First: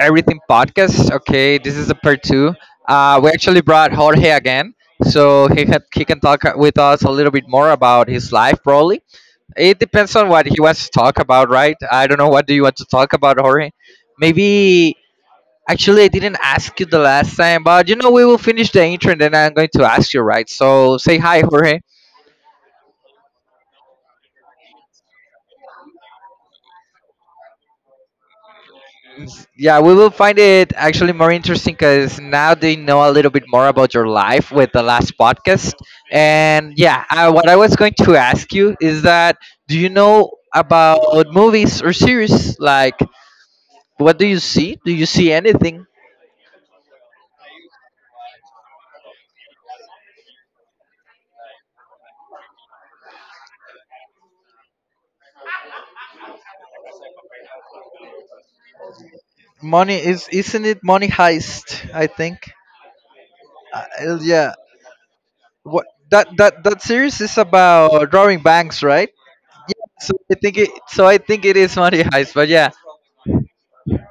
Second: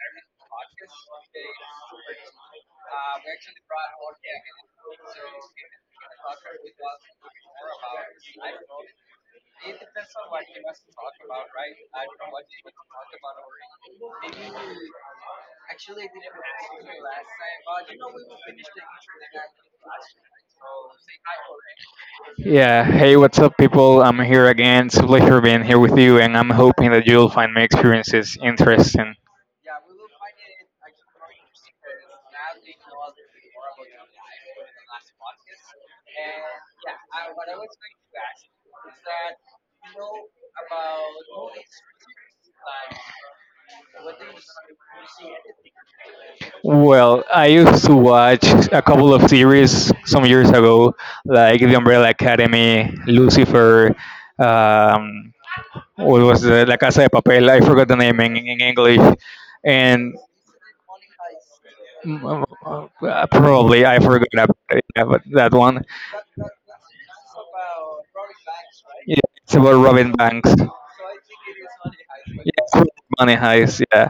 Everything podcast. Okay, this is the part two. We actually brought Jorge again, so he can talk with us a little bit more about his life, probably. It depends on what he wants to talk about, right? I don't know. What do you want to talk about, Jorge? Maybe, actually, I didn't ask you the last time, but you know, we will finish the intro and then I'm going to ask you, right? So say hi, Jorge. Yeah, hey, what's up, people? I'm here again. It's a pleasure being here with you, and I'm hoping that you'll find my experiences interesting. Yeah, we will find it actually more interesting because now they know a little bit more about your life with the last podcast. And yeah, what I was going to ask you is that do you know about movies or series? Like, what do you see? Do you see anything? Well, I used to watch a couple of series some years ago, like The Umbrella Academy, Lucifer, um, what was the La Casa de Papel? I forgot the name in English. Money And is isn't it Money Heist? I think. Probably I forgot Yeah, about it, yeah, but that one. what that series is about drawing banks, right? Yeah, it's about Robin Banks. So I think it is Money Heist, but yeah. Yeah, Money Heist. Yeah,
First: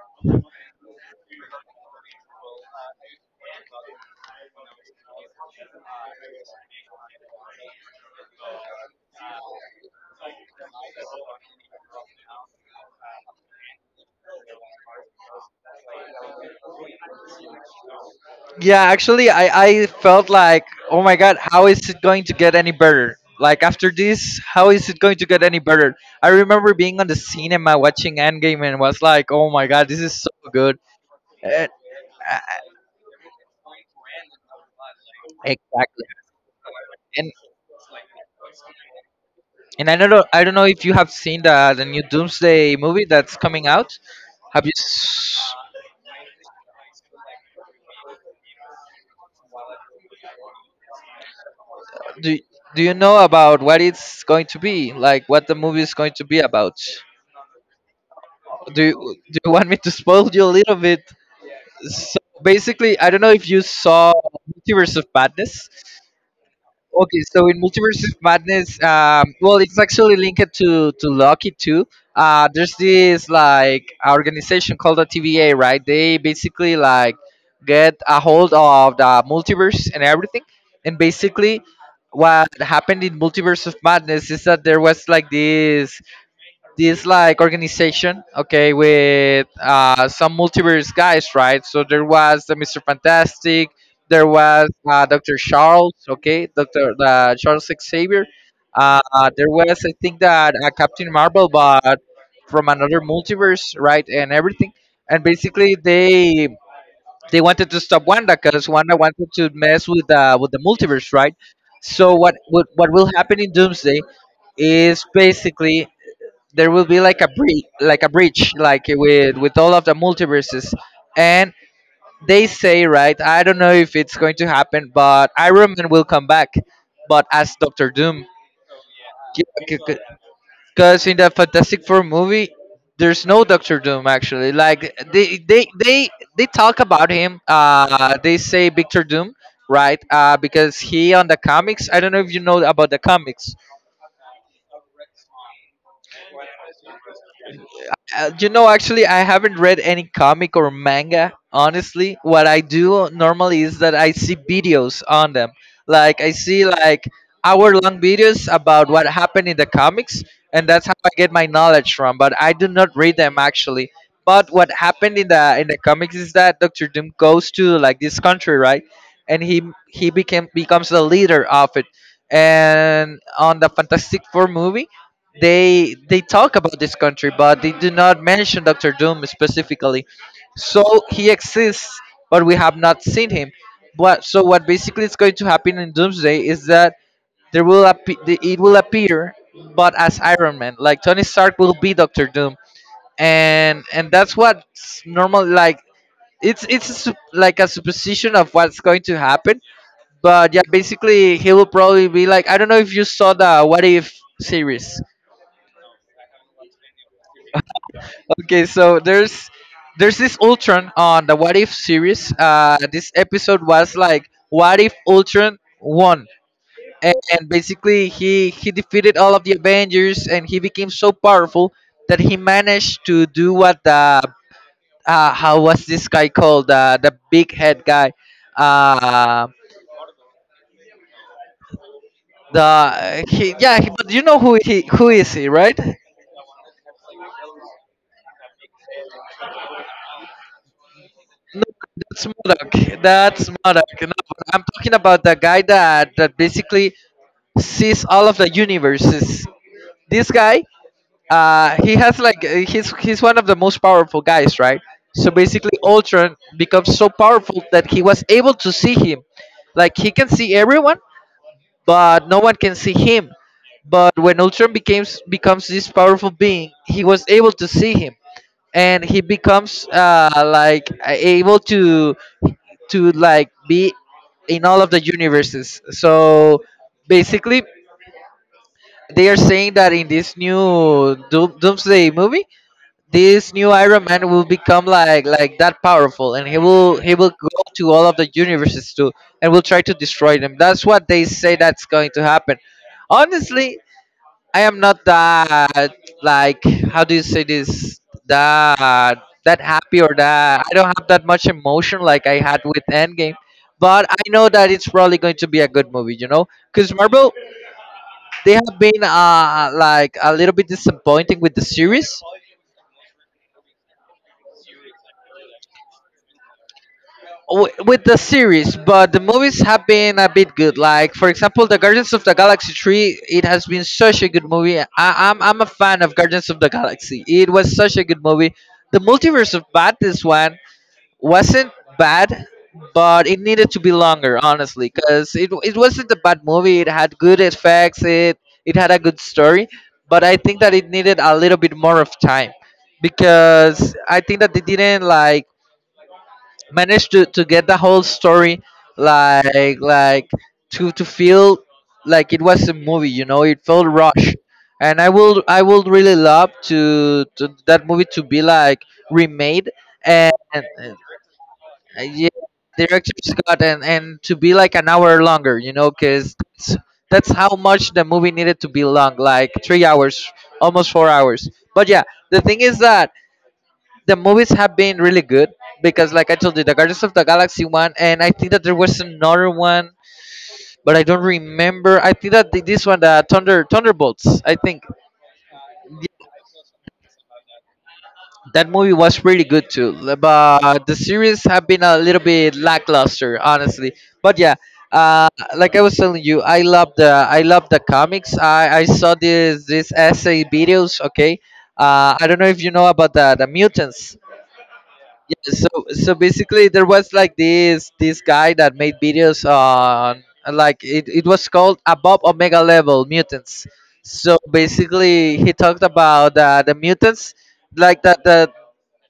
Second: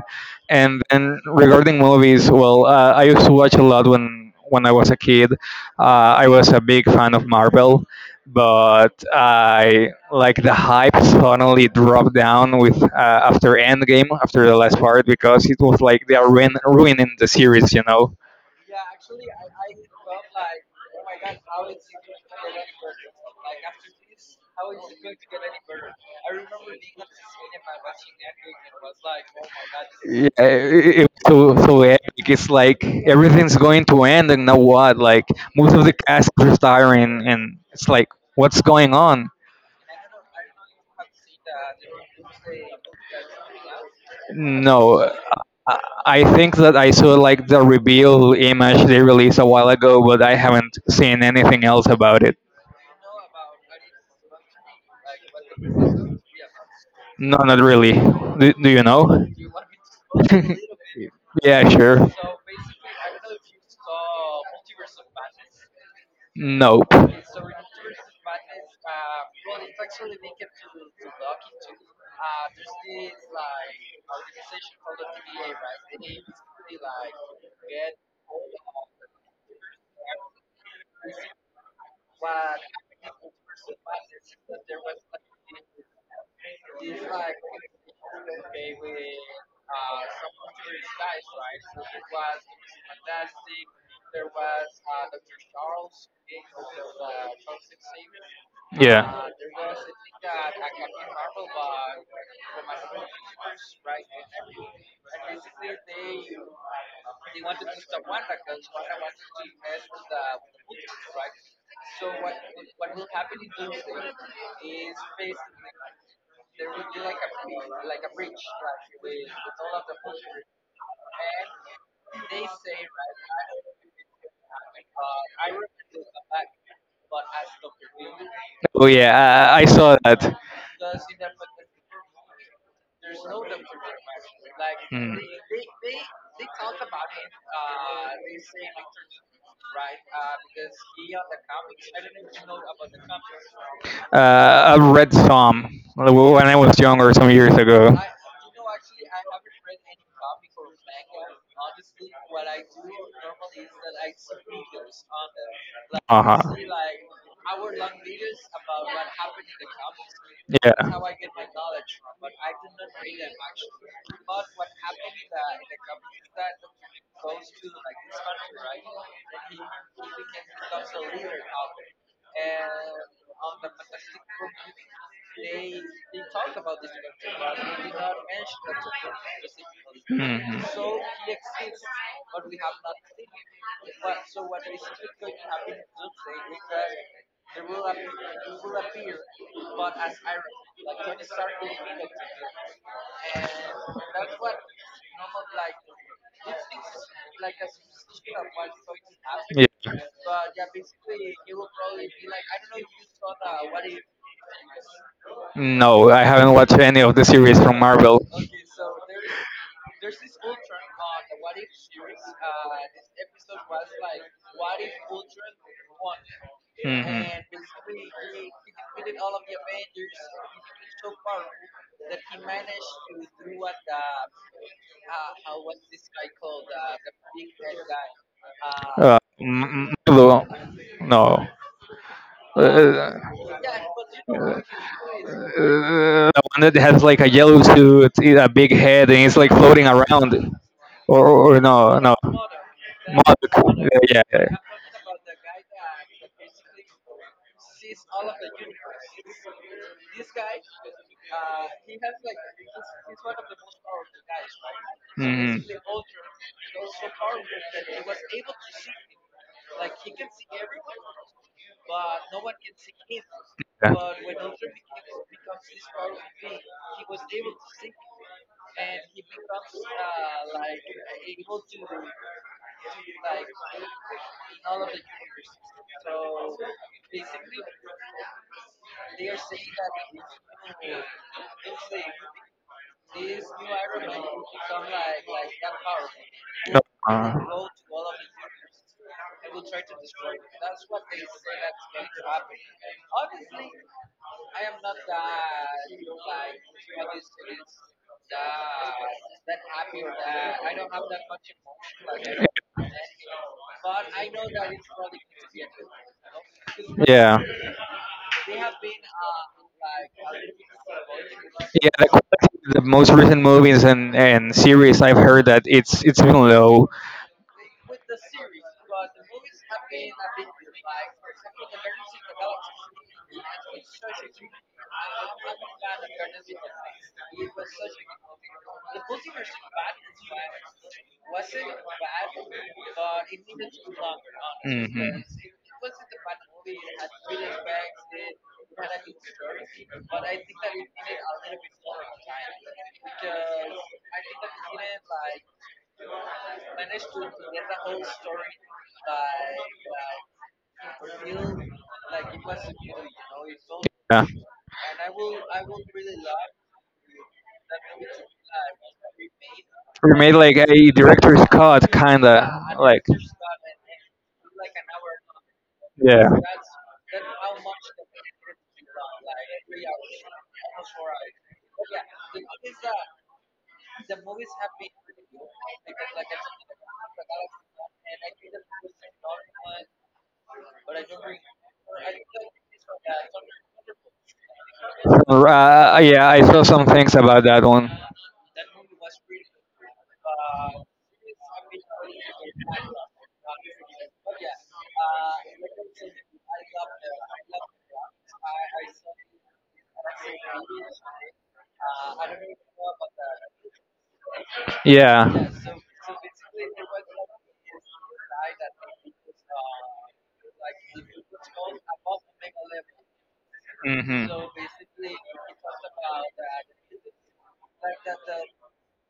and then regarding movies, well, I used to watch a lot when I was a kid. I was a big fan of Marvel, but I like the hype suddenly dropped down with after Endgame, after the last part, because it was like they are ruining the series. Yeah, actually, I felt like, oh my god, how is it going to get any better? Like, after this, how is it going to get any better? I remember being on the cinema watching Endgame and was like, oh my god, this is Yeah, so good. it was so And, so epic. uh, It's like everything's going to end, and now what? Like most of the exactly. cast is retiring, And, and it's like, what's going on? and don't know, I don't know if you have seen the new Doomsday movie that's coming out. Have you. No, s- I, I think that I saw like the reveal image they released a while ago, but I haven't seen anything else about it. Do, do you know about what it's going to be? Like, what the movie is going to be about? No, not really. Do you know? Do you want me to spoil you a little bit? Yeah, sure. So basically, I don't know if you saw Multiverse of Madness. Nope. Okay, so in Multiverse of Madness, well, it's actually linked to Loki too. There's this like organization called the TVA, right? They basically like get a hold of the multiverse and everything, and basically, what happened in Multiverse of Madness is that there was like this like organization, okay, with some multiverse guys, right? So there was the Mister Fantastic, there was Doctor Charles, okay, Doctor Charles Xavier. Yeah. There was, I think, that Captain Marvel, but from another multiverse, right, and everything. And basically, they wanted to stop Wanda because Wanda wanted to mess with the multiverse, right? So what will happen in Doomsday is basically there will be like a breach, like a breach, like with all of the multiverses. And they say, right? I don't know if it's going to happen, but Iron Man will come back, but as Doctor Doom, Oh yeah, I saw because that. in the Fantastic Four movie, there's no Doctor Doom actually. Like they they talk about him. They say Victor Doom, right? Because he on the comics. I don't know if you know about the comics. I've read some when I was younger, some years ago. You know, actually, I haven't read any comic or manga. Honestly, what I do normally is that I see videos on them. like Like I Uh see like hour-long videos about what happened in the comics, That's and Yeah. that's how I get my knowledge from. But I do not read them actually. But what happened in the comics is that Doctor Doom goes to like this country, right? And he became becomes the leader of it. And on the Fantastic Four movie, they talk about this country, but they do not mention Doctor Doom specifically. Mhm. So he exists, but we have not seen him. But so what basically is going to happen in Doomsday is that there will appe- the- it will appear, but as Iron Man, like Tony Stark will be Doctor Doom, and that's what's normal like like a supposition of what's going to happen, Yeah. but yeah, basically he will probably be like, I don't know if you saw the What If series. No, I haven't watched any of the series from Marvel. Okay, so there's this Ultron on the What If series. This episode was like what if Ultron won, and Mhm. basically he defeated all of the Avengers and he became so powerful that he managed to do what the how was this guy called? The big head guy. Uh, No, no. Uh, the uh, he yeah, he, but you know who he who is he, right? The one that has like a yellow suit, a big head, and it's like floating around. Or no, no. Marduk, That's Modok, Modoc. No, Yeah, but yeah. I'm talking about the guy that basically sees all of the universes. This guy, he has like he's one of the most powerful guys, right? So Mm. basically, Ultron becomes so powerful that he was he able to see him. Like he can see everyone, but no one can see Yeah. him. But when Ultron becomes this powerful being, he was able to see him, and he becomes like able to like be in all of the universes. So basically, they are saying that in this new Doomsday movie, this new Iron Man will become like that powerful, and he will go Uh, to all of the universes too, and will try to destroy them. That's what they say that's going to happen. Honestly, I am not that, like, how do you say this, that that happy, or that I don't have that much emotion like I had with Endgame, but I know that it's probably going to be a good movie, you know, because Yeah. Marvel, Yeah, they have been like a little bit disappointing with the the series, quality of the most recent movies and series I've heard that it's been low. With the series, but the movies have been a bit good. Like for example, the Guardians of the Galaxy three, it has been such a good movie. I'm a fan of Guardians of the Galaxy. It was such a good movie. The Multiverse of Madness one wasn't bad, but it needed to be longer, honestly, Hmm. because it wasn't a bad movie. It had good effects. It had a good story, but I think that it needed a little bit more of time because I think that they didn't like managed to get the whole story like to feel like it was a movie, you know, it felt Yeah. rushed. And I and will really love to that movie to be like remade, We made like and a director's cut, yeah, yeah. director scott, and to be like an hour longer, you know, Yeah. because that's how much the movie needed to be long, like 3 hours, almost 4 hours. But yeah, the thing is that the movies have been really good because, like I told you, the Guardians of the Galaxy one, and I think that there was another one, but I don't remember. I think that this one, the Thunderbolts, I think Yeah, I saw some things about that one. that movie was really good too. But the series have been a little bit lackluster, honestly. But yeah, uh, like I was telling you, I love the, I love the comics. I saw this essay videos. Okay, I don't know if you know about the mutants. Yeah. Yeah, so so basically there was like this guy that made videos on, like, it was called Above Omega Level Mutants. Hmm. So basically he talked about the mutants, like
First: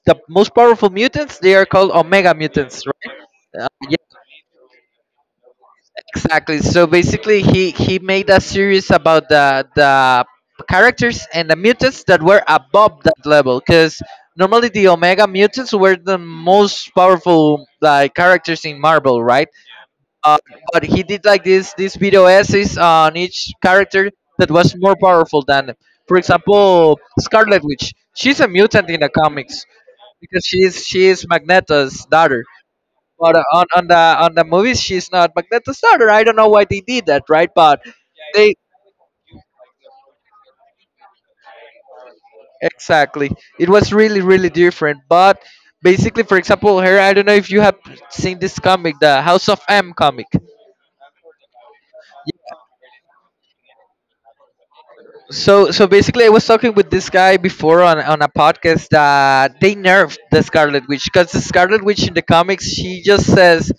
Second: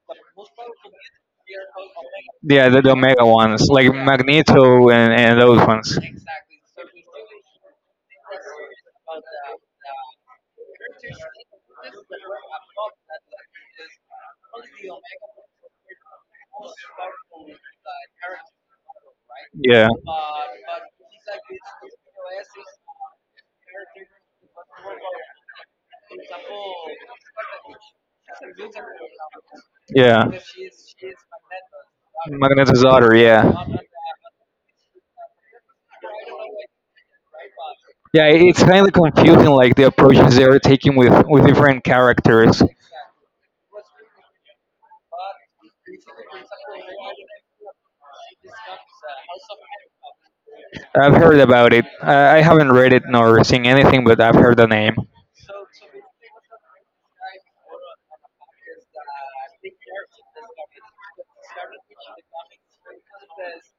the most powerful mutants, they are called omega Yeah, the, mutants, the mega right? ones, like Yeah, Magneto and those ones. exactly. So basically, he made a series about the characters and the mutants that were above that level. Because normally the Omega mutants were the most powerful, like, characters in Marvel, right? Yeah. Uh, but he did like this video essays on each character that was more powerful than them. For example, Scarlet Witch. She's a mutant in the comics Yeah. because she is Magneto's daughter. Magneto's daughter. But Yeah. on on the movies, she's not. But that's a starter. I don't know why they did that, right? But Yeah, they it's kind of confusing, like the approaches they are taking with different characters. Exactly. It was really really different. But basically, for example, here I don't know if you have seen this comic, the House of M comic. I've heard about it. I haven't read it nor seen anything, but I've heard the name. So so basically, I was talking with this guy before on a podcast that they nerfed the Scarlet Witch because the Scarlet Witch in the comics she just says,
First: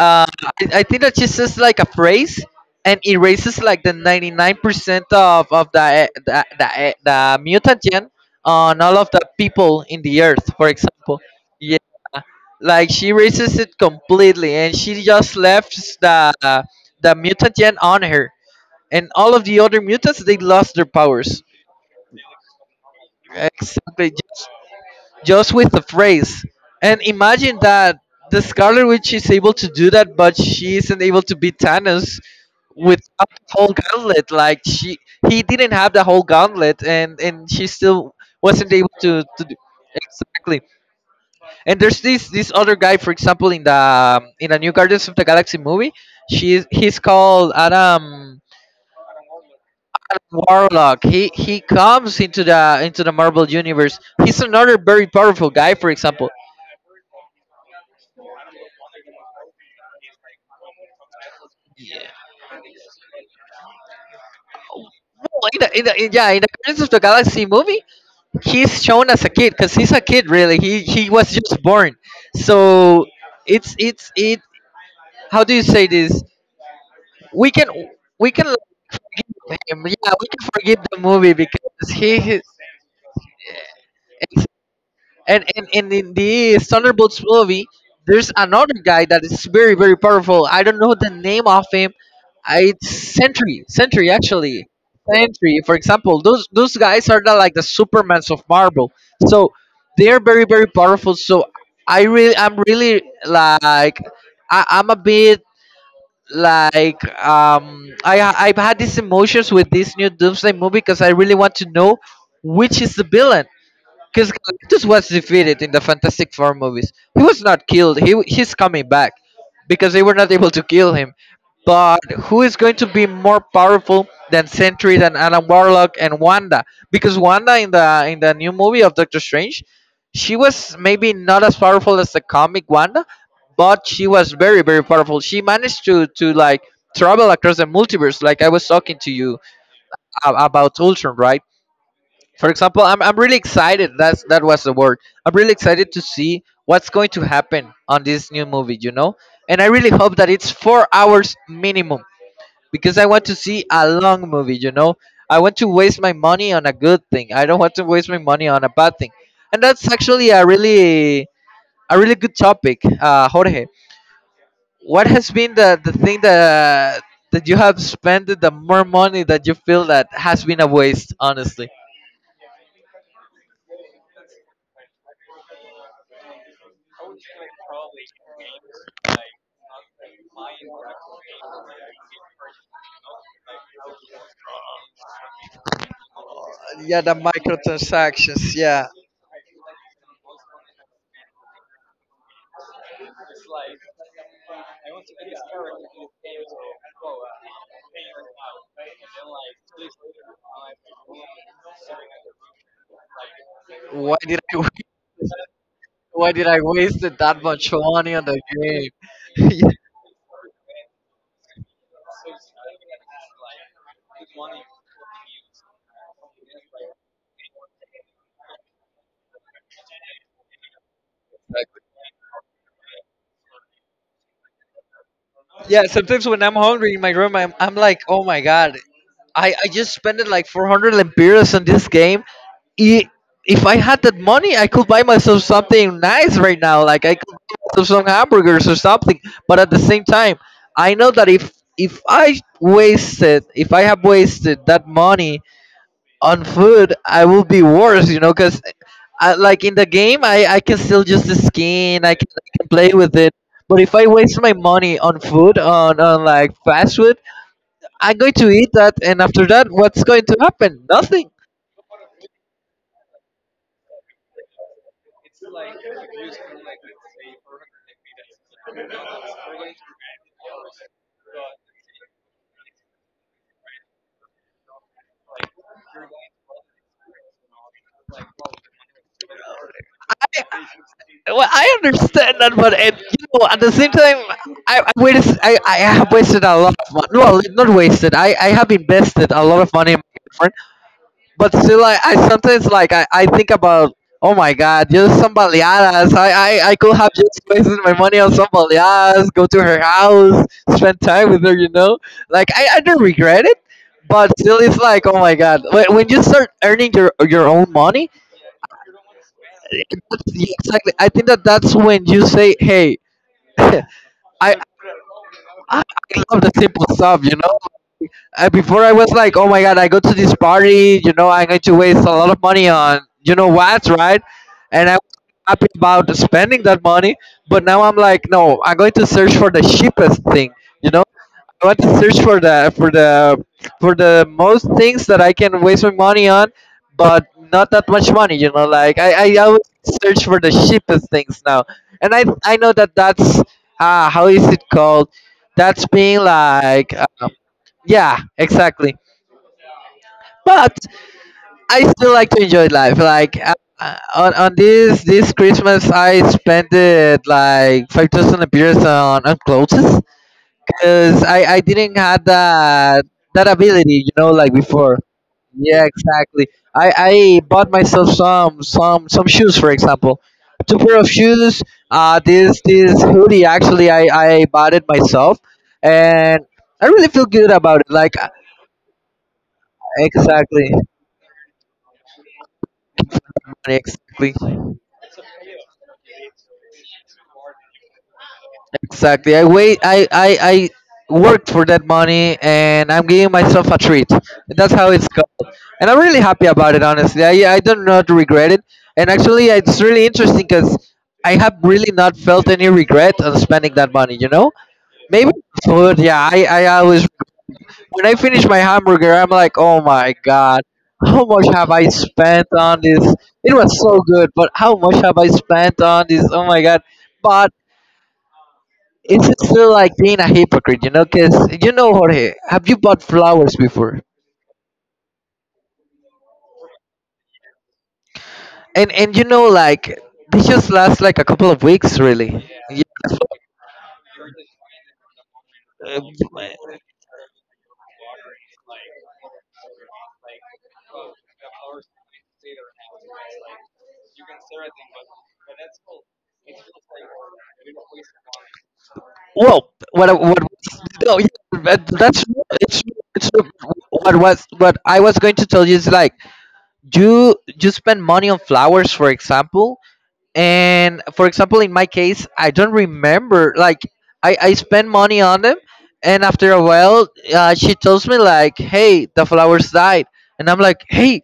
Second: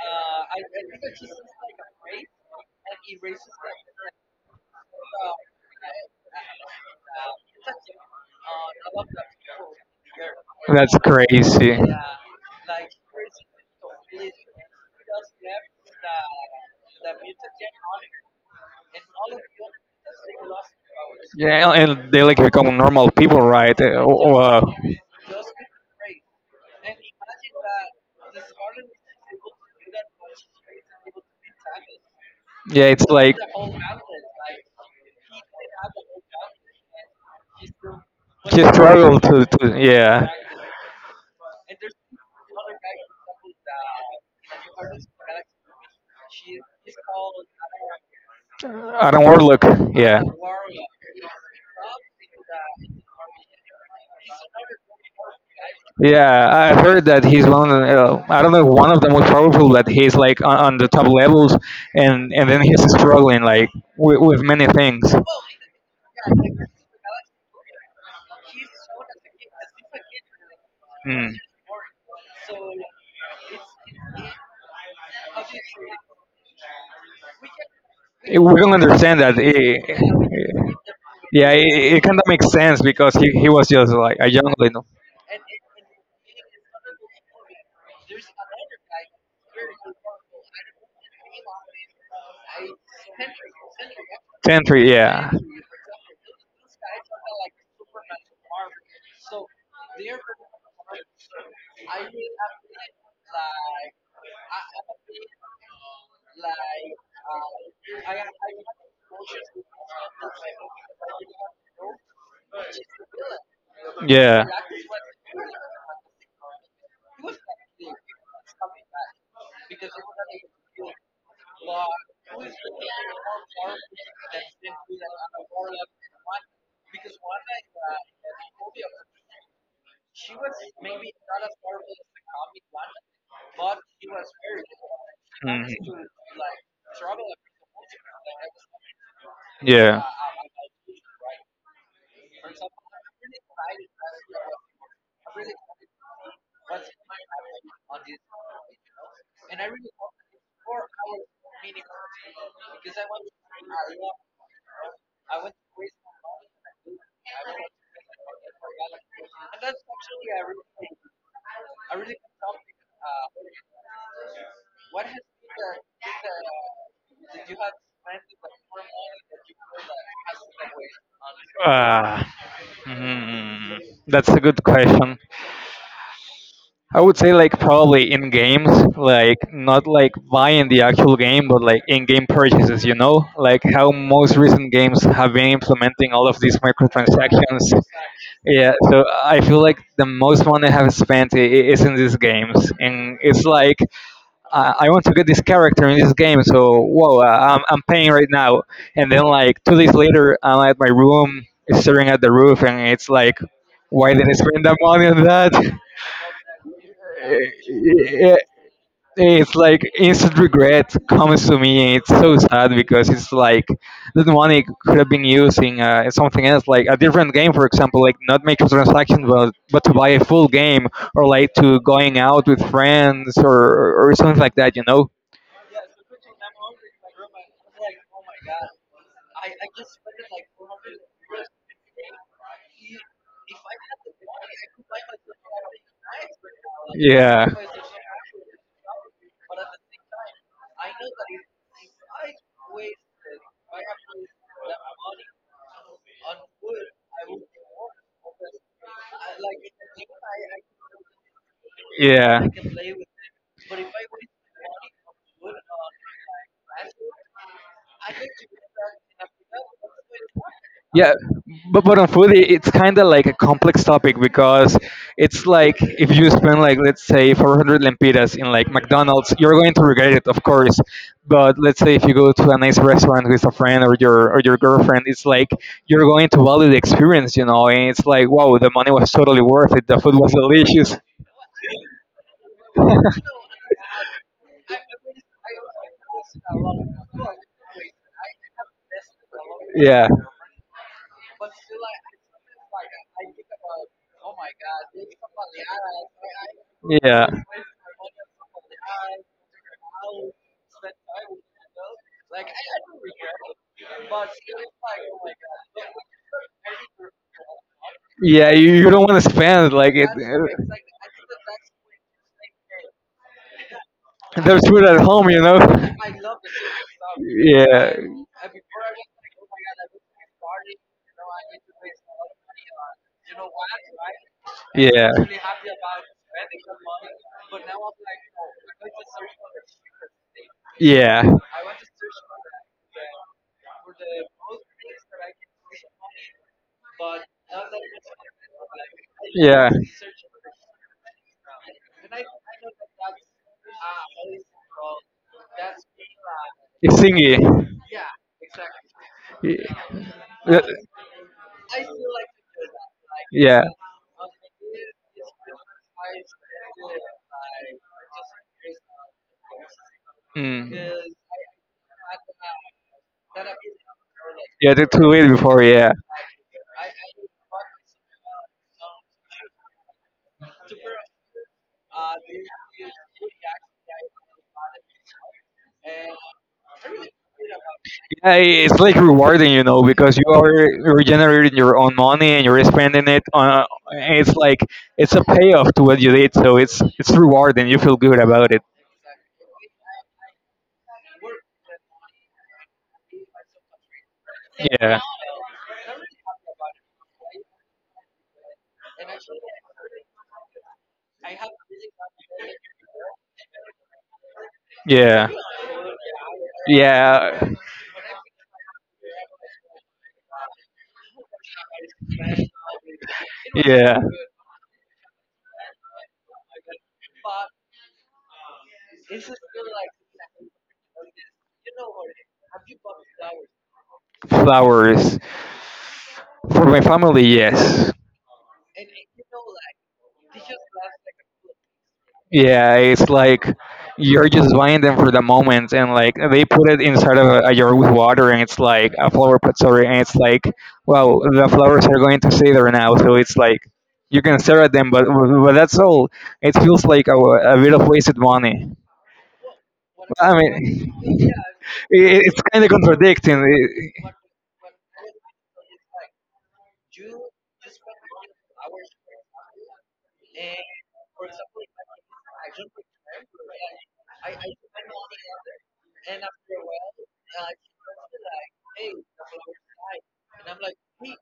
I think that she says like a phrase and erases like the 99% of the mutagen on all of the people in the earth, for That's example. Yeah, crazy. like she erases it completely and she just left the, the mutagen on her. And all of the other mutants, they lost their powers. Yeah, and they like become normal people, right? Uh, Exactly, oh, uh, just with the phrase. And imagine that the Scarlet Witch is able to do that, but she isn't able to beat Thanos. yeah, it's Without like the whole gauntlet. Like he didn't have the whole gauntlet, and she still you wasn't able struggle to to, do. to yeah. Exactly. And there's this other guy, for example, in the new Guardians of the Galaxy movie, she's he's called Adam I don't overlook. Yeah. Warlock. He comes into the Marvel universe. He's another very powerful guy. For example, Yeah, I heard that he's one of, I don't know, one of the most powerful. That he's like on the top levels, and then he's struggling like with many things. oh, in in the Guardians of the Galaxy movie, he's shown as a kid because he's a kid really. He was Mm. just born, so it's it how do you say this? We can We love don't understand that. him. Yeah, we can forgive the movie Yeah, because it he kind of is. makes sense because he was just like a young little And in this Thunderbolts movie, there's another guy that is very very powerful. I don't know the name of him. It's Sentry, Sentry actually, tantry. Yeah. Sentry. For example, those guys are like the Supermans of Marvel. So they're very very powerful. So I'm really like, I'm a bit like, I've had these emotions with this new Doomsday movie because I really want to know which is the villain, because Yeah. Mhm. Galactus was defeated in the Fantastic Four movies. He was not killed. He's coming back because they were not able to kill him. But who is going to be more powerful than Sentry, than Adam Warlock, and Wanda? Because Wanda in the new movie of Doctor Strange, she was maybe not as powerful as the comic Wanda, but she was very very powerful. She managed to like travel across the multiverse, like I was talking to you Yeah. About Ultron, right? For example, I'm really excited. That's that was the word. I'm really excited to see what's going to happen on this new movie. And I really hope that it's 4 hours minimum, because I want to see a long movie. I want to waste my money on a good thing. I don't want to waste my money on a bad thing. And that's actually a really good topic, Jorge. What has been the thing that you have spent the more money that you feel that has been a waste, honestly? Uh, hmm, that's a good question. uh, I would say like probably in games, like not like buying the actual game, but like in-game purchases. You know, like how most recent games have been implementing all of these yeah, the microtransactions. microtransactions. Yeah, Yeah. so I feel like the most money I have spent is in these games, and it's like I want to get this character in this game, so whoa, I'm paying right now, and then like 2 days later, I'm at my room staring at the roof, and it's like, Why why did I did spend I? that money on Why did I waste that much money on the that? It's game? like instant regret comes to me and it's so sad, because it's like that money could have been using something else, like a different game, for example, like not microtransactions but to buy a full game, or like Yeah, to going out with friends or something like that. yeah, sometimes when I'm hungry in my room, I'm like, oh my god, I just spent like 400 lempiras on this game. I- If I had that money, I could buy myself something nice right now. Like I could Yeah. buy myself some hamburgers or something. But at the same time, I know that if I wasted, if I have wasted that money on food, I will be worse, you know, because like in the game I can still use the skin. I Yeah. can play with it. But if I waste my money on food, on like fast food, I'm going to eat that, and after that what's going to happen? yeah Nothing. But on foodie it's kind of like a complex topic, because it's like if you spend, like let's say, 400 lempiras in like McDonald's, you're going to regret it of course. But let's say if you go to a nice restaurant with a friend or your girlfriend, it's like you're going to value the experience. And it's like, wow, the money was totally worth it, the food was delicious. Well, I understand that, but it, you know, at the same time, wasted, I have wasted a lot of money. Well, not wasted. I have invested a lot of money in Yeah, my. But still, I sometimes like, I think about, oh my god, just some baleadas. I could have yeah. just wasted my money on some baleadas, go to her house, spend time with her, you know. Like I don't regret it, but still it's like, oh my god, when you start earning your own money. Yeah, you don't want to spend like it. That's uh, exactly. I think that that's when you say, hey. I, I There's food at home, you know. I Yeah, love the simple stuff, you know. Before I was like, oh my god, I go to this party, you know, I'm going to waste a lot of money on you know what, right? And yeah, I was yeah, happy about spending that money, but now I'm like, no, I'm going to search for the cheapest thing, you know. yeah. I want to search for the for the for the most things that I can waste my money on, but not that much money, you know. Like I always search for the cheapest things now, and I know that that's how is it called? That's being like, It's singy. yeah, exactly. Y- But I still like to enjoy life, like, Yeah, yeah. On this this Christmas I spent it like 5000 appears on clothes, Mm. because I didn't have that ability, you know, like Yeah, to, before. to eat before, Yeah, yeah. exactly. I bought myself some some shoes, for example. Two pair of shoes. This this hoodie actually I bought it myself. And I really feel good about it, like, Yeah, it's like rewarding, you know, because you are exactly. regenerating your own money and you're spending it on. Exactly. It's like it's a payoff to what you did, so it's rewarding. You feel good about it. Exactly. I wait. I worked for that money, and I'm giving myself a treat. That's how Yeah, it's going, and I'm really happy about it. Honestly, I don't not regret it. And actually, it's really interesting because I have really not felt any regret on spending that money, you know. yeah, Maybe food. Yeah, I always, yeah, when I finish my hamburger, I'm like, oh my god, how much have I spent on this? It was so yeah. good, but how much have I spent on this? Oh my god! But it's just feel like being a hypocrite, you know, because, you know, Jorge, have you bought flowers before? Flowers for my family, yes. And you know, like they just last like a couple of weeks, really. Yeah, Yeah. it's like you're just buying them for the moment, and uh, like they put it inside of a jar with water, and it's like a flower pot, sorry, and it's like, well, the flowers are going to stay there now, so it's like you can stare at them, but that's all. It feels like a bit of wasted money. Well, I what, mean, no, yeah, but it, that's it's kind of it's, it's contradicting. What I was going to tell you is like, you spend money on flowers, for example. And for example in my case, I don't remember like, I spend money on them, and after a while, she tells me like, hey, the flowers died. And I'm like, hey,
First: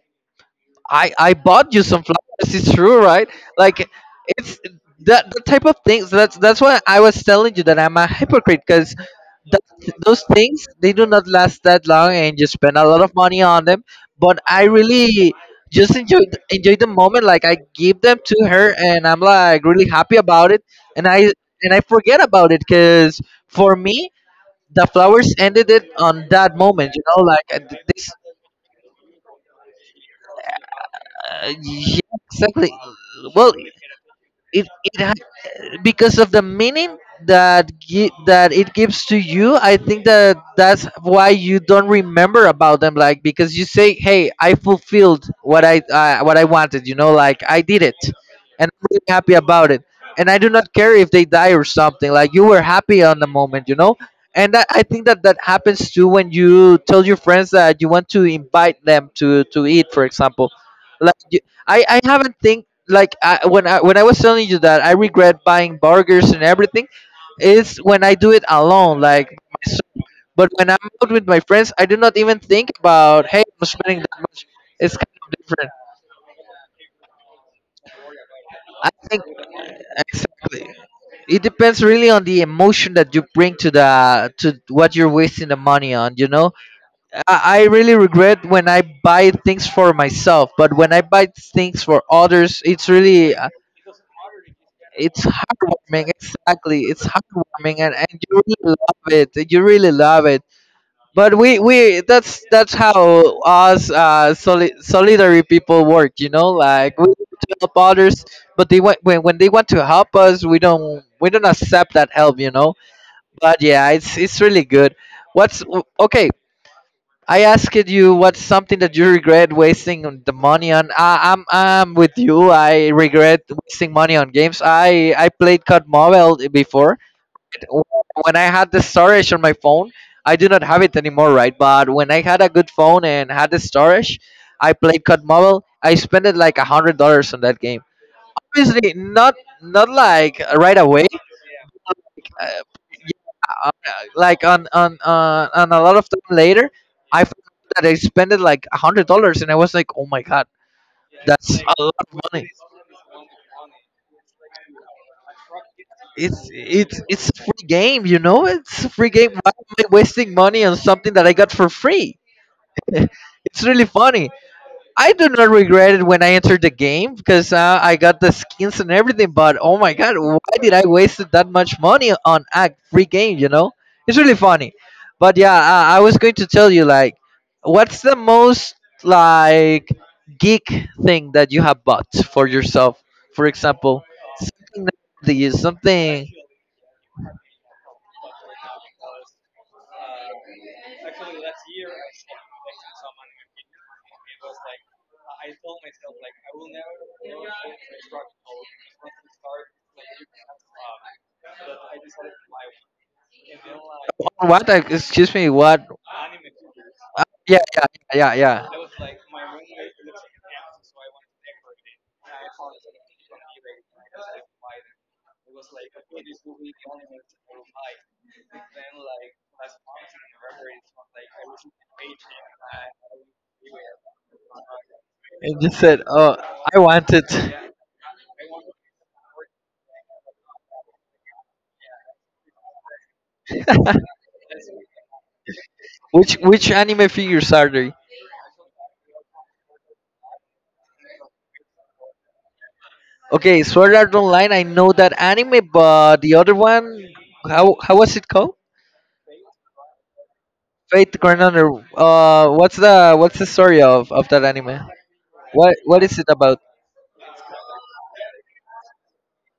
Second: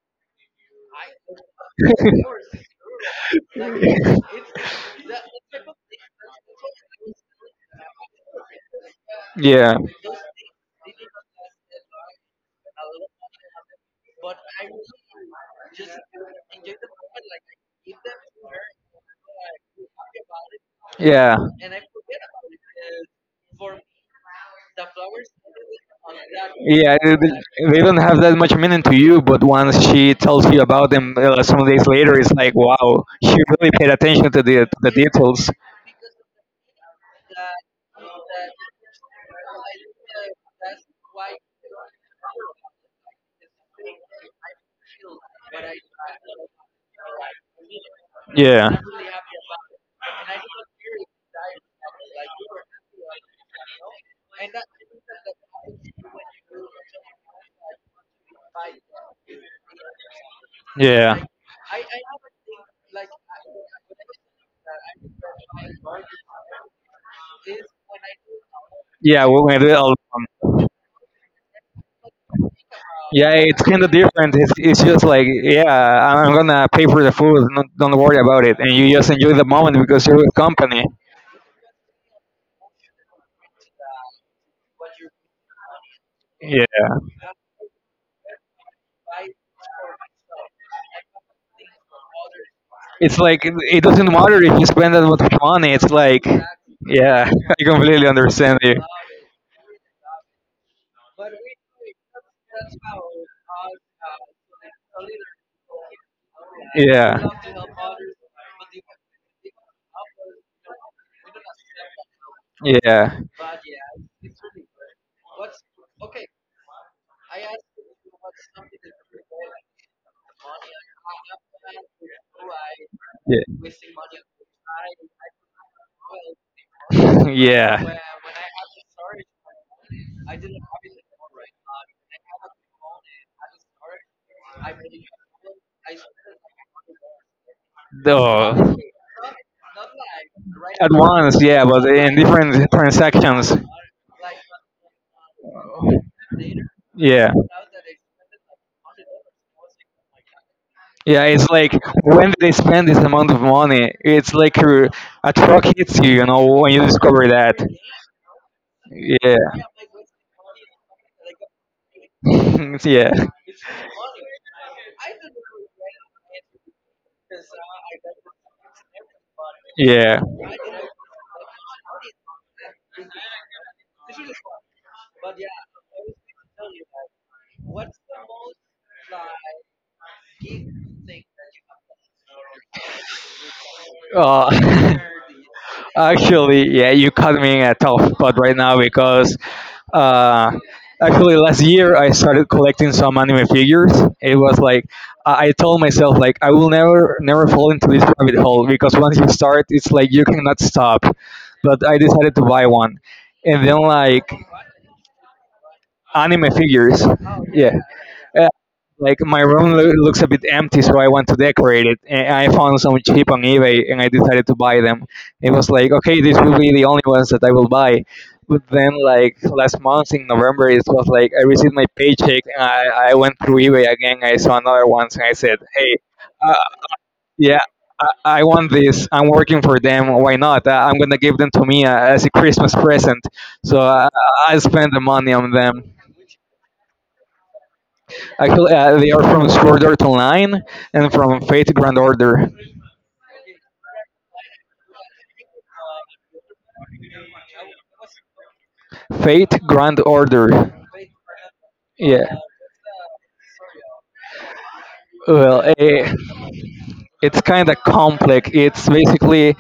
I bought you some flowers, it's true, right? Like, it's that, that type of things. That's why I was telling you that I'm a hypocrite, because that, Yeah, those things they do not last that long and you spend a lot of money on them. But I really just enjoyed the moment. Like I give them to her and I'm like really happy about it. And I yeah. and I forget about it, because for me the flowers ended it on that moment, Yeah, you they know, like, they- they don't this, have that much meaning to you, but once she tells you about them, some days yeah, later, it's like, exactly. wow, she Well, really paid attention to the it, details. because of the meaning that it gives to you, I think that that's why you don't remember about them. Like, because you say, hey, I fulfilled what I what I wanted, you know, like I did it. And Yeah, I'm really happy about it, and I do not care if they die or something. Like, you were happy on the moment, you know. And I think that that happens too when you tell your friends that you want to invite them to eat, for example. Like yeah, you- I haven't think. Like, when I was telling you that I regret buying burgers and everything, is when I do it alone, yeah. like We're gonna do it all. myself. But when I'm out with my friends, I do not even think about, Yeah, hey, it's I'm kind of spending that different. much. It's It's just kind like, of yeah, different. I'm gonna pay for the food. Not, don't worry about it, and I you just think enjoy the moment because you're with exactly. company. It depends really on the emotion that you bring to the to what you're wasting the money on, you know. Yeah, I really regret when I buy things for myself, but when I buy things for others, it's it's really. like it doesn't matter if you spend that much It's money. It's heartwarming, like, exactly. It's yeah, I heartwarming, completely and you understand really you. love it. You really love it. But we, that's how us, solidary people work, you know. Like, we want Yeah, to help others, but they want, when they want to help us, we don't accept that help, you know. yeah, But yeah, it's really good. What's okay? I asked you, what's something that you regret wasting on the money on? I'm with you. I regret wasting money on games. I played COD Mobile before. yeah, yeah. When I had the storage on my phone, I do not have it anymore, right? But when I had a good phone and had the storage, I played COD Mobile. I spent like $100 on that game. Duh. Obviously, not like right At away. once, yeah, but in different transactions. uh, like on a lot of time later, I Yeah, found that I spent it like $100, and I was like, oh my god, yeah, it's that's like a lot of when they money. spend this amount of money, it's like a truck hits you, when you It's discover a that. free game, you know. It's a free game. Why Yeah, am I wasting money on something that I got for free? yeah, It's really funny. I do not regret it when I entered the game because, I got the skins and everything. But oh my god, yeah. why did I waste that much money on a free game? You know, it's really funny. But yeah, I was going to tell you like, what's the most like geek thing that you have bought for yourself? For example, something Uh, that is something. actually, yeah, you caught me in a tough spot right now because Uh, actually, last year I started collecting some anime figures. It was like I told myself like I will never never fall into this rabbit hole, because once you start, it's like you cannot stop. But I decided to buy one, and then like What? Excuse me. What? anime figures, Uh, yeah, yeah. yeah, yeah, yeah. Uh, yeah. like my room looks a bit empty, so I want to decorate it. And I found some cheap on eBay, and I decided to buy them. It was like, okay, this will be the only ones that I will buy. But then, like last month in November, it was like I received my paycheck, and I went through eBay again. I saw another ones, and I said, And just hey, said, oh, uh, I want it. yeah. I want this. I'm working for them. Why not? I'm gonna give them to me as a Christmas present. So I spend the money on them. Which anime figures are they? Actually, they are from Sword Art Online and from Fate Grand Order. Okay, Sword Art Online. I know that anime, but the other one, how was it called? Fate Grand Order. Fate Grand Honor. Yeah. What's the what's the story of that anime? Well, What eh, is it about? it's kind of complex. It's basically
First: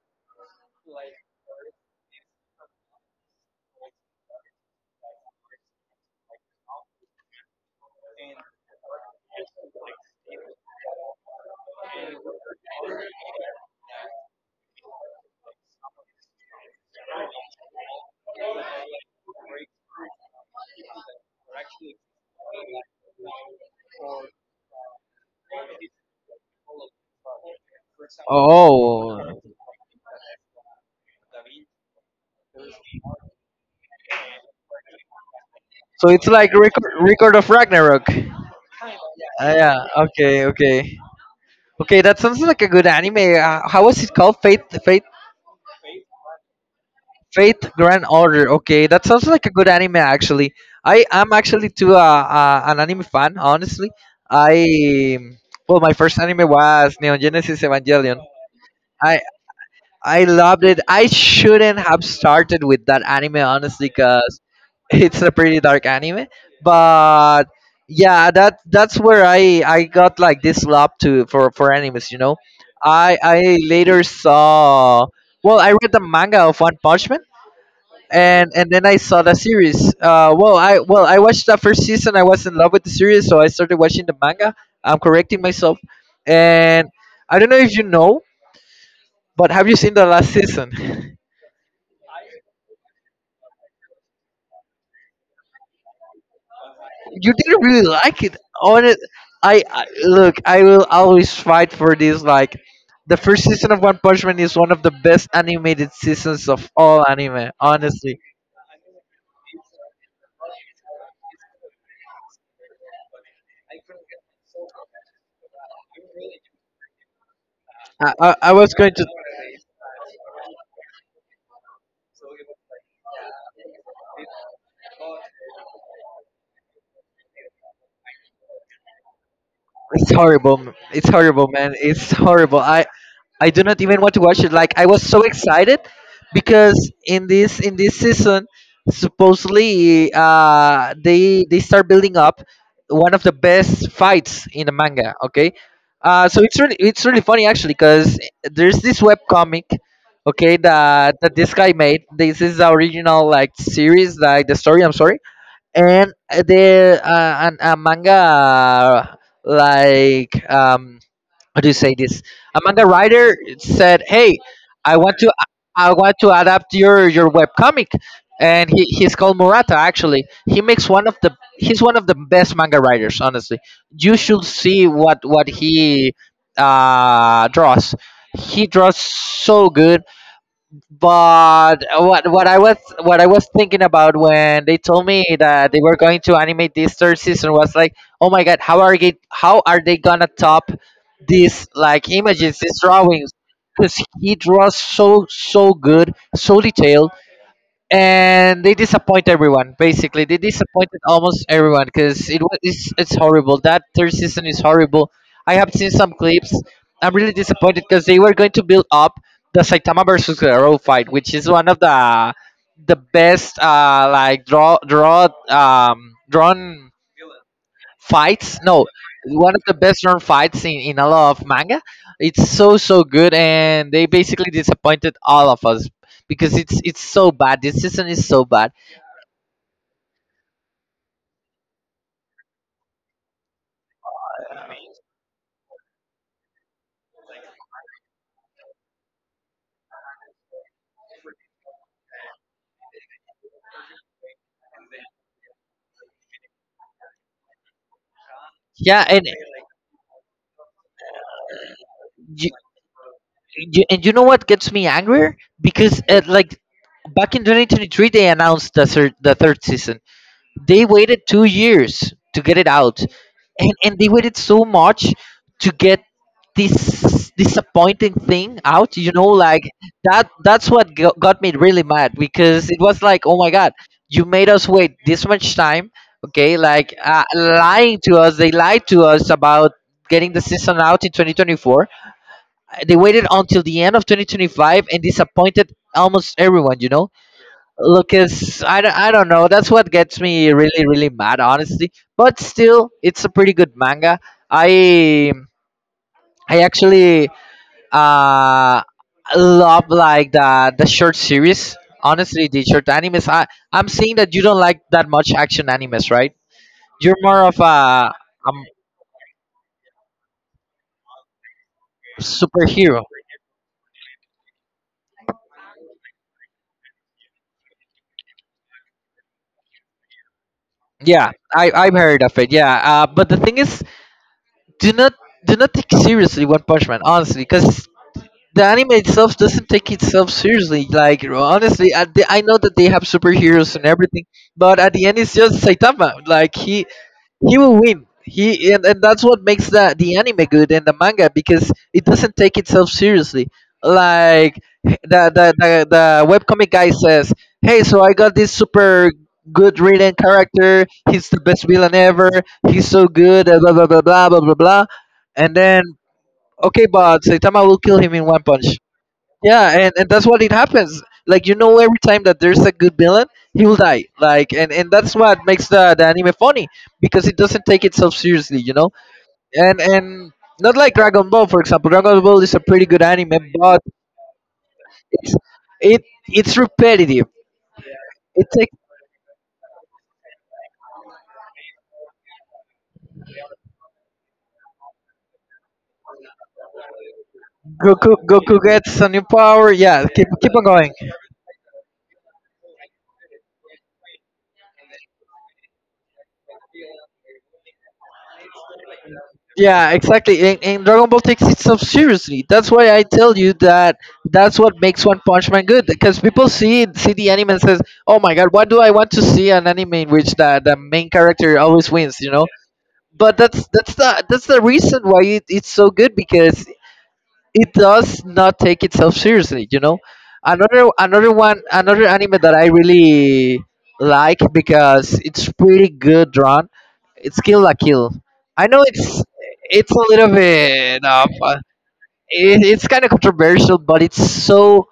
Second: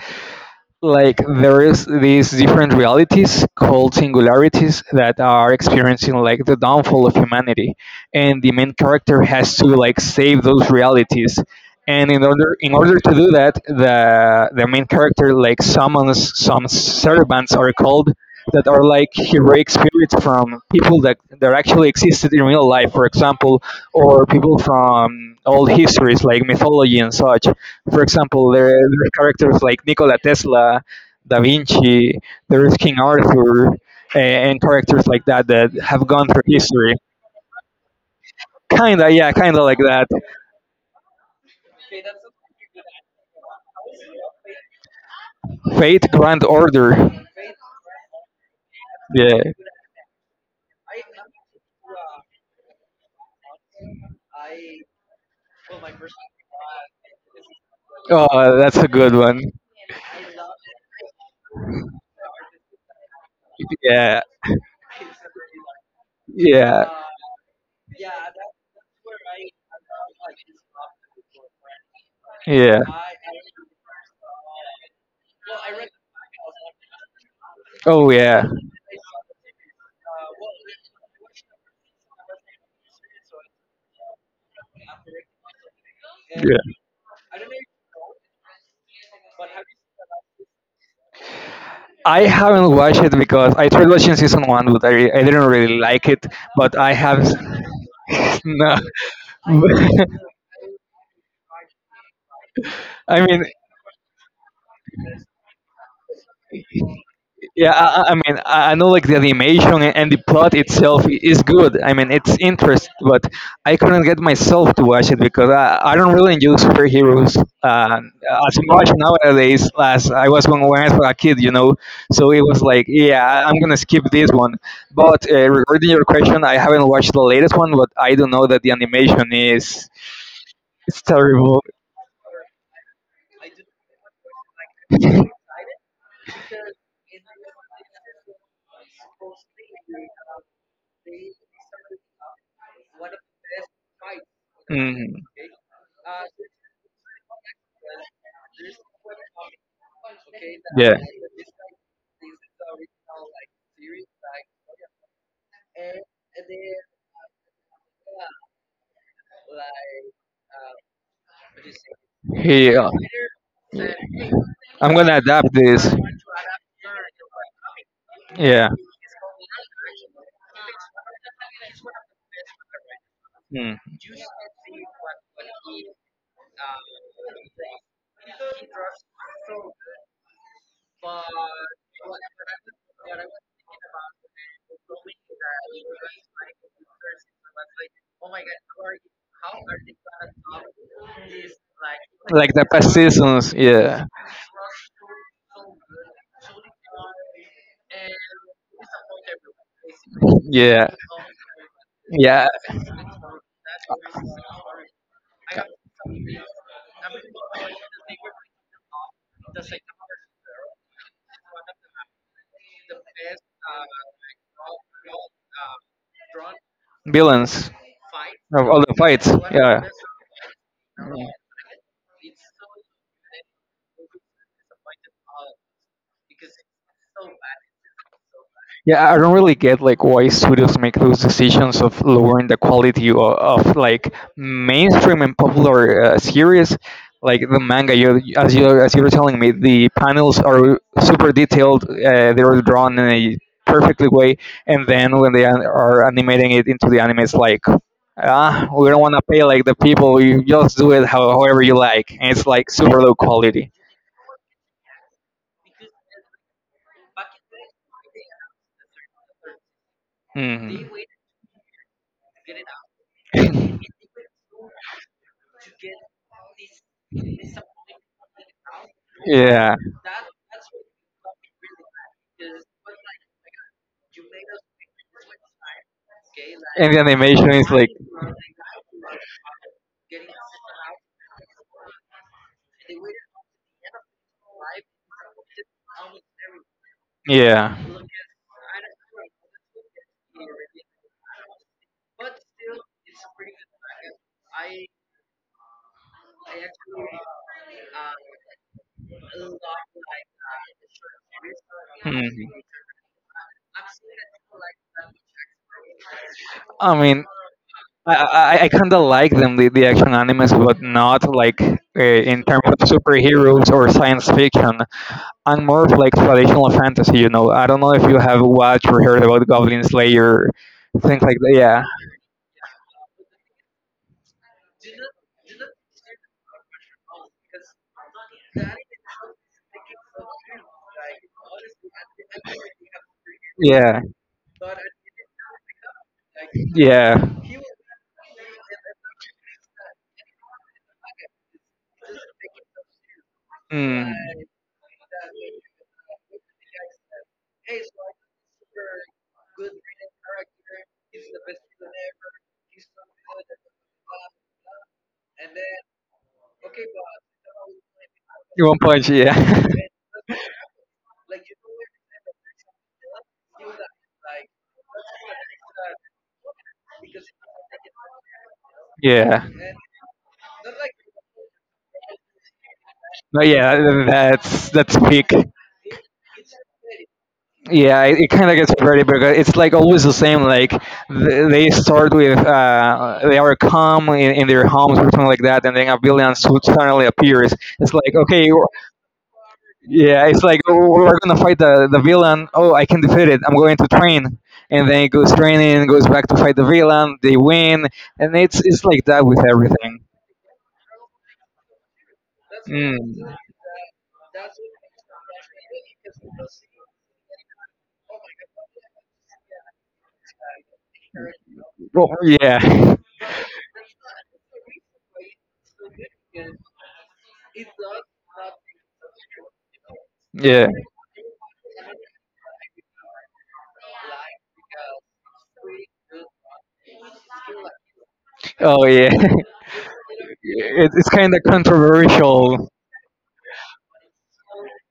like there is these different realities called singularities that are experiencing like the downfall of humanity, and the main character has to like save those realities, and in order to do that, the main character like summons some servants, are called, that are like heroic spirits from people that actually existed in real life, for example, or people from old histories like mythology and such. For example, there are Oh, characters like Nikola Tesla, Da Vinci, there's King Arthur, a- and characters like that that have so it's gone through like record history. record of Ragnarok. Kinda, yeah, Ah, kinda yeah. like that. Okay. Okay. Okay. That sounds like a good anime. How was it called? Fate, Fate, Grand Order. Faith Grand Order. Okay, that sounds Yeah. like a good anime actually. I am actually too an anime fan, honestly. I Well, my first anime was Neon Genesis Evangelion. Oh, that's a good I one. I loved it. I shouldn't have started with that anime honestly, Yeah, cause it's a pretty dark anime. yeah. But yeah, that's where I got like this love to for animes. You know, Yeah. I later saw. Well, I read the manga of One Punch Man Oh yeah. and then I saw the series. I I watched the first season. I was in love with the series, so I started watching the manga. I'm correcting myself, Yeah. and I don't know if you know, but have you seen the last season? I haven't watched it because I tried watching season one, but I didn't really like it. But I have You didn't really like it. no. On it, I look. I will always fight for this. Like the I first mean, season of One Punch Man is one of the best animated seasons of all anime. Yeah, I Honestly, mean, I know like the animation and the plot itself is good. I mean, it's interest, but I couldn't get myself to watch it because I don't really enjoy superheroes, uh, I as was much going to. nowadays as I was when, I was a kid. So it was like, yeah, I'm gonna skip this one. But regarding your question, I haven't watched the latest one, but I do know that the animation is It's horrible. It's It's horrible, terrible. man. It's horrible. I do not even want to watch it. Like I was so excited because in this season, supposedly they start building up one of the best fights in the manga. Mhm. Okay, so it's really funny actually because there's this web comic. Okay, Yeah. That this guy made. This is the original like series, like the story. I'm sorry and the an, a manga like how do you say this a He, manga uh, writer said, hey, I'm i want gonna to adapt I this. want to adapt your webcomic. And Yeah. He's called Murata. Actually, he makes one of the He's one of the best manga writers, honestly. Hmm. You should see what he draws. He draws so good. But what I was, what I was thinking about when they told me that they were going to animate this third season was like, oh my god, how are they gonna top these like Like images, the these past drawings? seasons. Because Yeah. he draws so so good, so detailed, and they disappoint everyone. Basically, they Yeah. disappointed almost everyone because Yeah. It's horrible. That third season is horrible. I have seen some clips. I'm really disappointed because they were going to build up the Saitama versus Guerrero fight, which is one of the best like drawn Villains fights. of all No, the fights. one of the Yeah. best known fights in a lot of manga. It's so so good, and they basically disappointed all of us because it's so bad. This season is so bad. Yeah, I don't really get like why studios make those decisions of lowering the quality of like mainstream and popular, series, like the manga. You, as you as you were telling me, the panels are super detailed. They are drawn in a perfectly way, and then when they are animating it into the anime, it's like we don't Yeah, want to and pay like the people. You just do it however you like, and it's you, like super low quality. You know what gets me angrier because like back in 2023 they announced the third season. They Mhm. waited 2 years to get it out, and they waited so much to get this disappointing thing out, you know, like Yeah. That's what got me really mad because it was like, oh my god, you made us wait this much time. Okay, And like the animation is like, lying to us. They lied to us about getting the season out in 2024. They waited until the end of 2025 and disappointed almost everyone, you know. yeah. Lucas, I don't know. That's what gets me really, really mad, honestly. But still, it's a pretty good manga. I I actually uh, love like the short series. Honestly, Mhm. the short animes. I'm seeing that you don't like that much action animes, right? I You're mean, more of a I I, um, I kind of like them, the action animes, but not like in terms of superhero. superheroes or science fiction. I'm more of like traditional fantasy, I don't know if you have watched or heard about Goblin Slayer, things Yeah, like that. Yeah, I've heard of it. Yeah, but the thing is, do not do not take seriously One Punch Man, honestly, because the anime itself doesn't take itself seriously. Like honestly, at the, I know that they have superheroes and yeah, everything, but at the end, it's just Saitama. Like yeah. he will win. And that's what makes the anime good and the manga because it doesn't take itself seriously. Mm. Like the webcomic guy says, "Hey, so I got this super." Good written character. He's the best villain ever. He's so good. Blah blah blah blah blah blah blah. And then okay, but Saitama will kill him in one punch. One punch, yeah, Yeah, and that's what it happens. Like you know, every time that there's a good villain, he will die. And that's what makes the anime funny because it doesn't take itself seriously, you know. yeah, And not like Dragon Ball, for example. Dragon Ball is a pretty good no, anime, but yeah. That's peak. it's it it's repetitive. Yeah, it It kind of gets takes pretty because it's like always the same. They start with they are calm in their homes or something like that, and then a suddenly appears. It's like okay, Goku w- gets a new power. Yeah, Yeah, it's keep like on oh, going. we're gonna fight the villain. Oh, I can defeat it. I'm going to train, and then it goes training, goes back to fight the villain. They win, and it's like that with Yeah, everything. exactly. And Dragon Ball takes itself seriously. That's why Mm. I tell you that that's what makes One Punch Man good. Because people see the anime and says, "Oh my God, why do I want to see an anime in which the main character always Well, wins?" You know. yeah, But that's the that's the reason why it's so good because it does not take itself seriously, you know. yeah. Another another one another anime that I really like because it's pretty good drawn, it's Kill la Kill. I know Oh yeah. It's a little It, bit it's of kind of controversial. it's kind of controversial, but it's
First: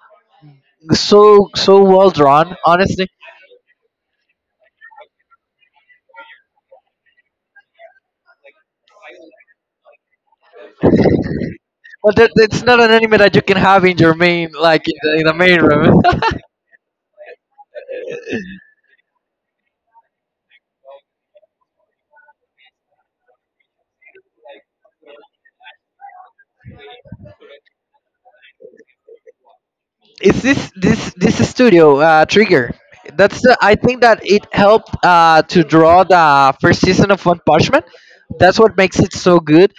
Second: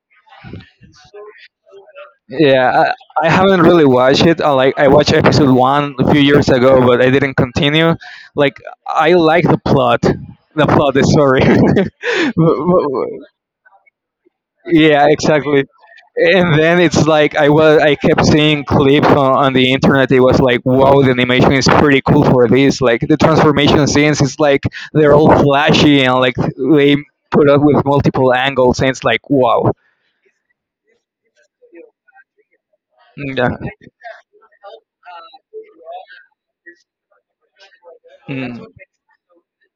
so so well drawn, Yeah, honestly. I haven't really watched it. I like I watched episode one a few years ago, but I didn't continue. Like I like the plot. The plot is sorry. But it's But- not an but- anime that you can have in your main, like in yeah, in the main exactly. room. And then it's like I was I kept seeing clips on the internet. It was like, wow, the animation is pretty cool for this. Like the transformation scenes, it's like they're all flashy and like they put up with multiple angles, and it's like, wow. It's this this studio, Trigger, Mm, yeah. I think that it helped to draw the first season of One Punch Man. That's Mm. what makes it so good.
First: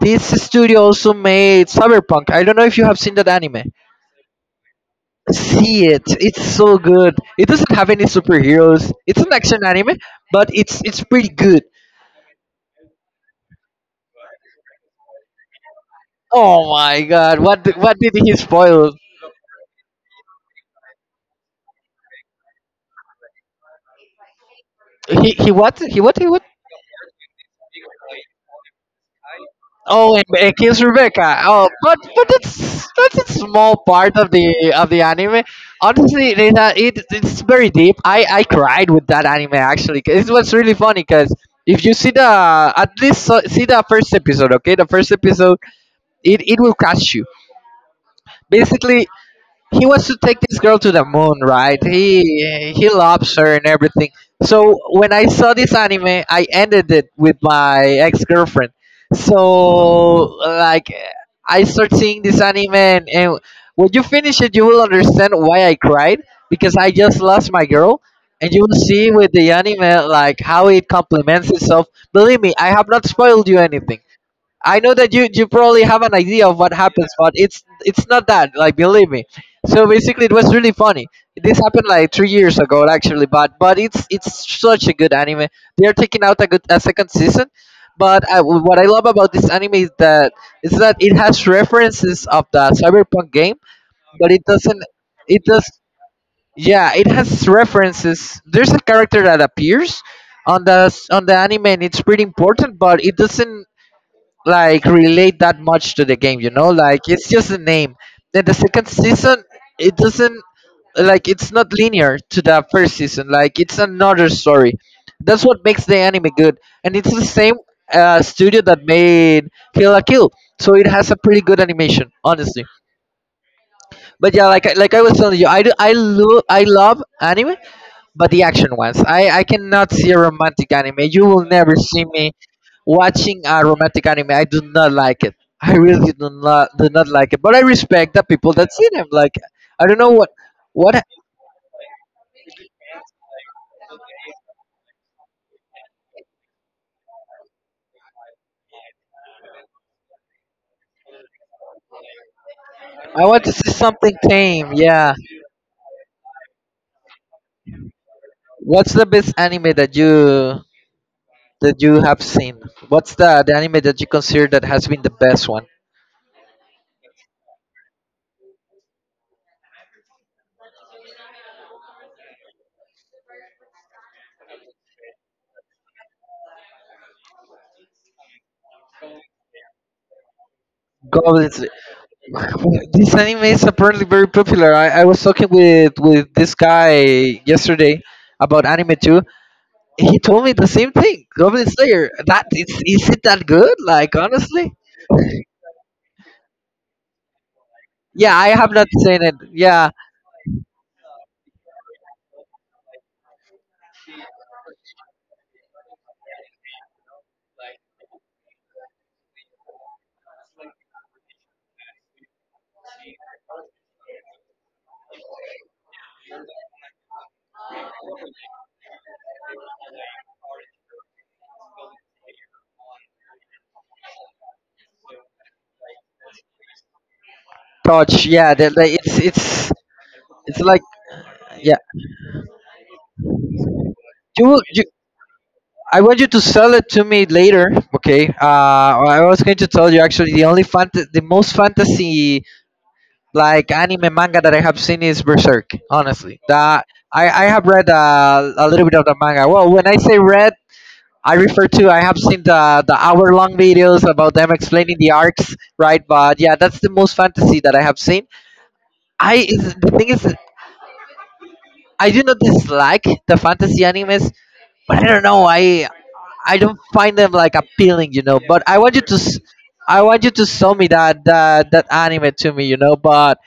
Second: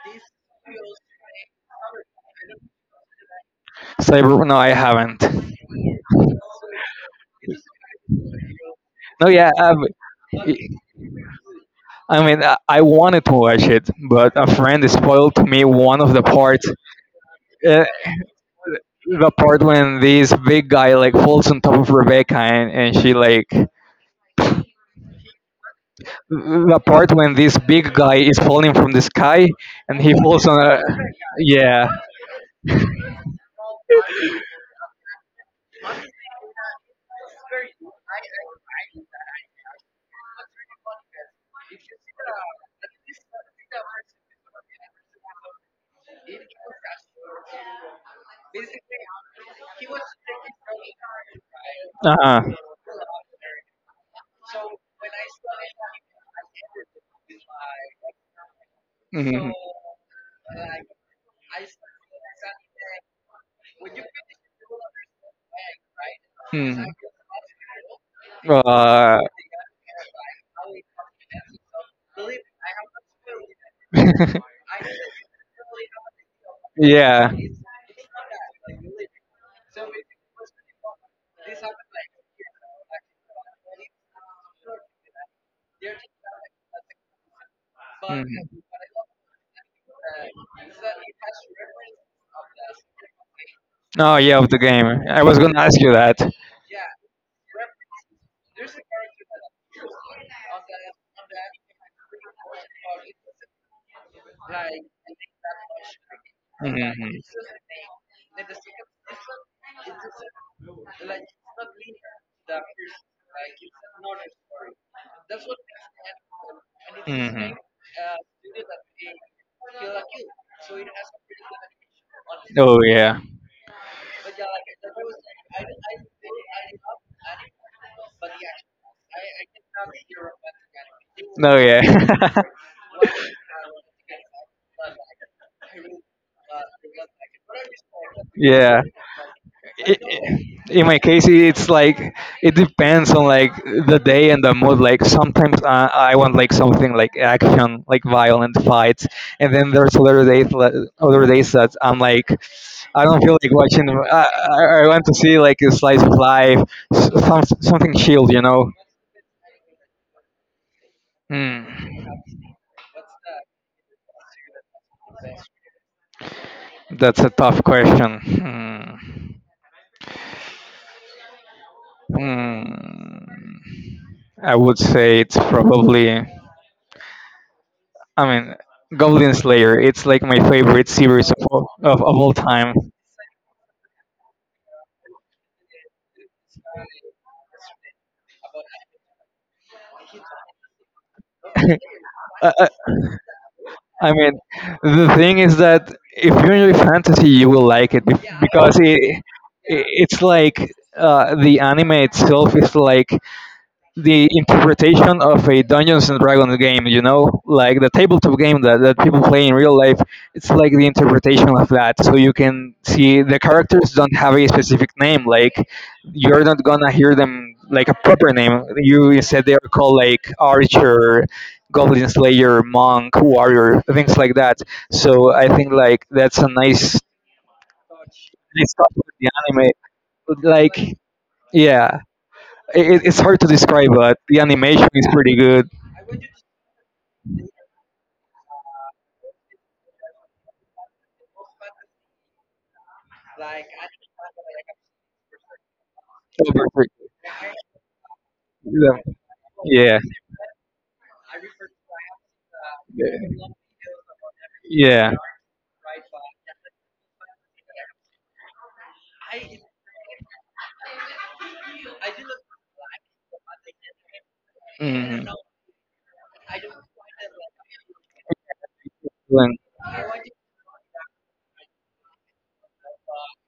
This studio also made Cyberpunk. I don't know if you have seen that anime. Cyber? Well, no, I haven't. See it, it's so good. It doesn't have any superheroes. It's No, an yeah. action I've, anime, but it's pretty good. I wanted to watch it, but a friend spoiled to me one of the parts. Oh my god, Uh, what did he spoil? the part when this big guy like falls on top of Rebecca and she like He what? the part when this big guy is falling from the sky and he Oh, and falls it on a kills Rebecca. Oh, yeah. but that's a small part of the anime. Honestly, Reina, it it's very deep. I cried with that anime actually. 'Cause it was really funny because if you see the at least so, see the first episode, okay, the first episode, it will catch you. Basically, he wants to take this girl to the moon, right? Uh huh. He loves her and everything. So when I saw this anime, I ended it with my ex girlfriend. Hmm. So like I start seeing this anime, and when you finish it, you will understand why I cried because Hmm. I just lost my girl. And you will see Uh, with the anime like how it complements itself. Believe me, I have not spoiled you anything. I know that you probably have an idea of what happens, yeah. but it's not that. Like believe me. So basically, it was really funny. This happened like 3 years ago, actually, but it's such a good anime. They are taking out a good a second season, but Mhm. what I love about this anime is that it has references of the Cyberpunk game, Oh, but yeah, it of the doesn't. game. I was It gonna does. ask you that. Yeah, it has references. There's a character that appears on the anime, and it's pretty important, but it doesn't like relate that much to the game, you know, like Mhm. it's just a name. Then the second season, it doesn't like it's not linear to the first season. Like it's another story. That's what makes the anime good, and it's the Mhm. same studio that made Kill la Kill, so it has a pretty good animation, honestly. Oh yeah. But yeah, like like I was telling you, I love anime, but the action ones. I I cannot see a romantic anime. You will No, never yeah. see me watching a romantic anime. I do not like it. I really do not like it. But I respect the people that yeah. see them. Like I I- don't know i- in what my case it's like it depends on like the day and the mood, like sometimes I want like something like action, like violent fights, and then there's other days that I'm like I don't I feel want like to see watching something i, I tame. I want to Yeah. see like a slice of life, some, something chilled, you know. What's the best anime that you, Hmm. that you have seen? What's the anime that you consider that has been the best one? That's a tough question. Hmm. Mm, I would say it's probably. I mean, Goblin Slayer. It's like my favorite series of Goblin all, Slayer. of all time. This anime is apparently very popular. I was talking with this guy yesterday about anime too. He told me the same thing. Goblin Slayer. That I, I is it that good? I Like mean, honestly, the thing is that if you enjoy fantasy, you will like it yeah, I have because it, not seen it it. Yeah, it's like the anime itself is like the interpretation of a Dungeons and Dragons game, you know, like the tabletop game that people play in real life, it's like the interpretation of that. So you can see the characters don't have a specific name. Like you're not gonna hear them like a proper name. You instead they are called like archer, goblin slayer, monk, warrior, things like that. So I think like that's a nice Torch. Yeah, they nice stuff like, with the anime. It's like Like yeah. yeah, it's hard to describe, but the You, will- you, animation is pretty good. I want you to sell it to me later. Okay. I was going to tell you actually the only the most fantasy like anime manga that I have seen is Berserk. Honestly, Over that quick. I have read a little bit Yeah. of the manga. Well, when I Yeah. say read, I refer to I have seen the hour long videos about them explaining the Yeah. arcs, right? But yeah, that's the most fantasy that I have seen. I is the thing is I do not dislike the fantasy animes, but I don't Mhm. know. I don't find them like appealing, you know. But I want Then- I want you to show me that anime to me, you know. But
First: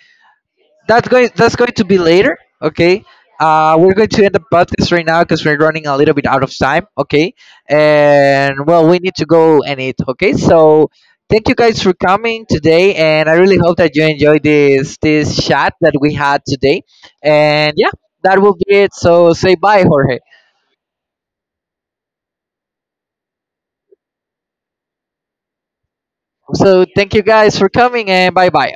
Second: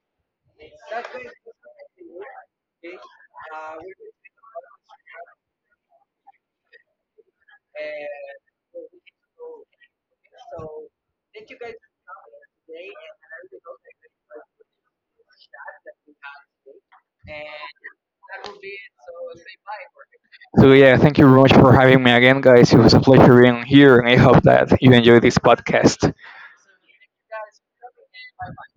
that's going to be later, okay. We're going to end the podcast right now because we're running a little bit out of time, okay, and well, we need to go and eat, okay, so thank you guys for coming today, and I really hope that you enjoyed this chat that we had today, and yeah, that will be it. So say bye, Jorge. So yeah, thank you very much for having me again, guys. It was a pleasure being here, and I hope that you enjoyed this podcast. So thank you guys for coming, and bye bye.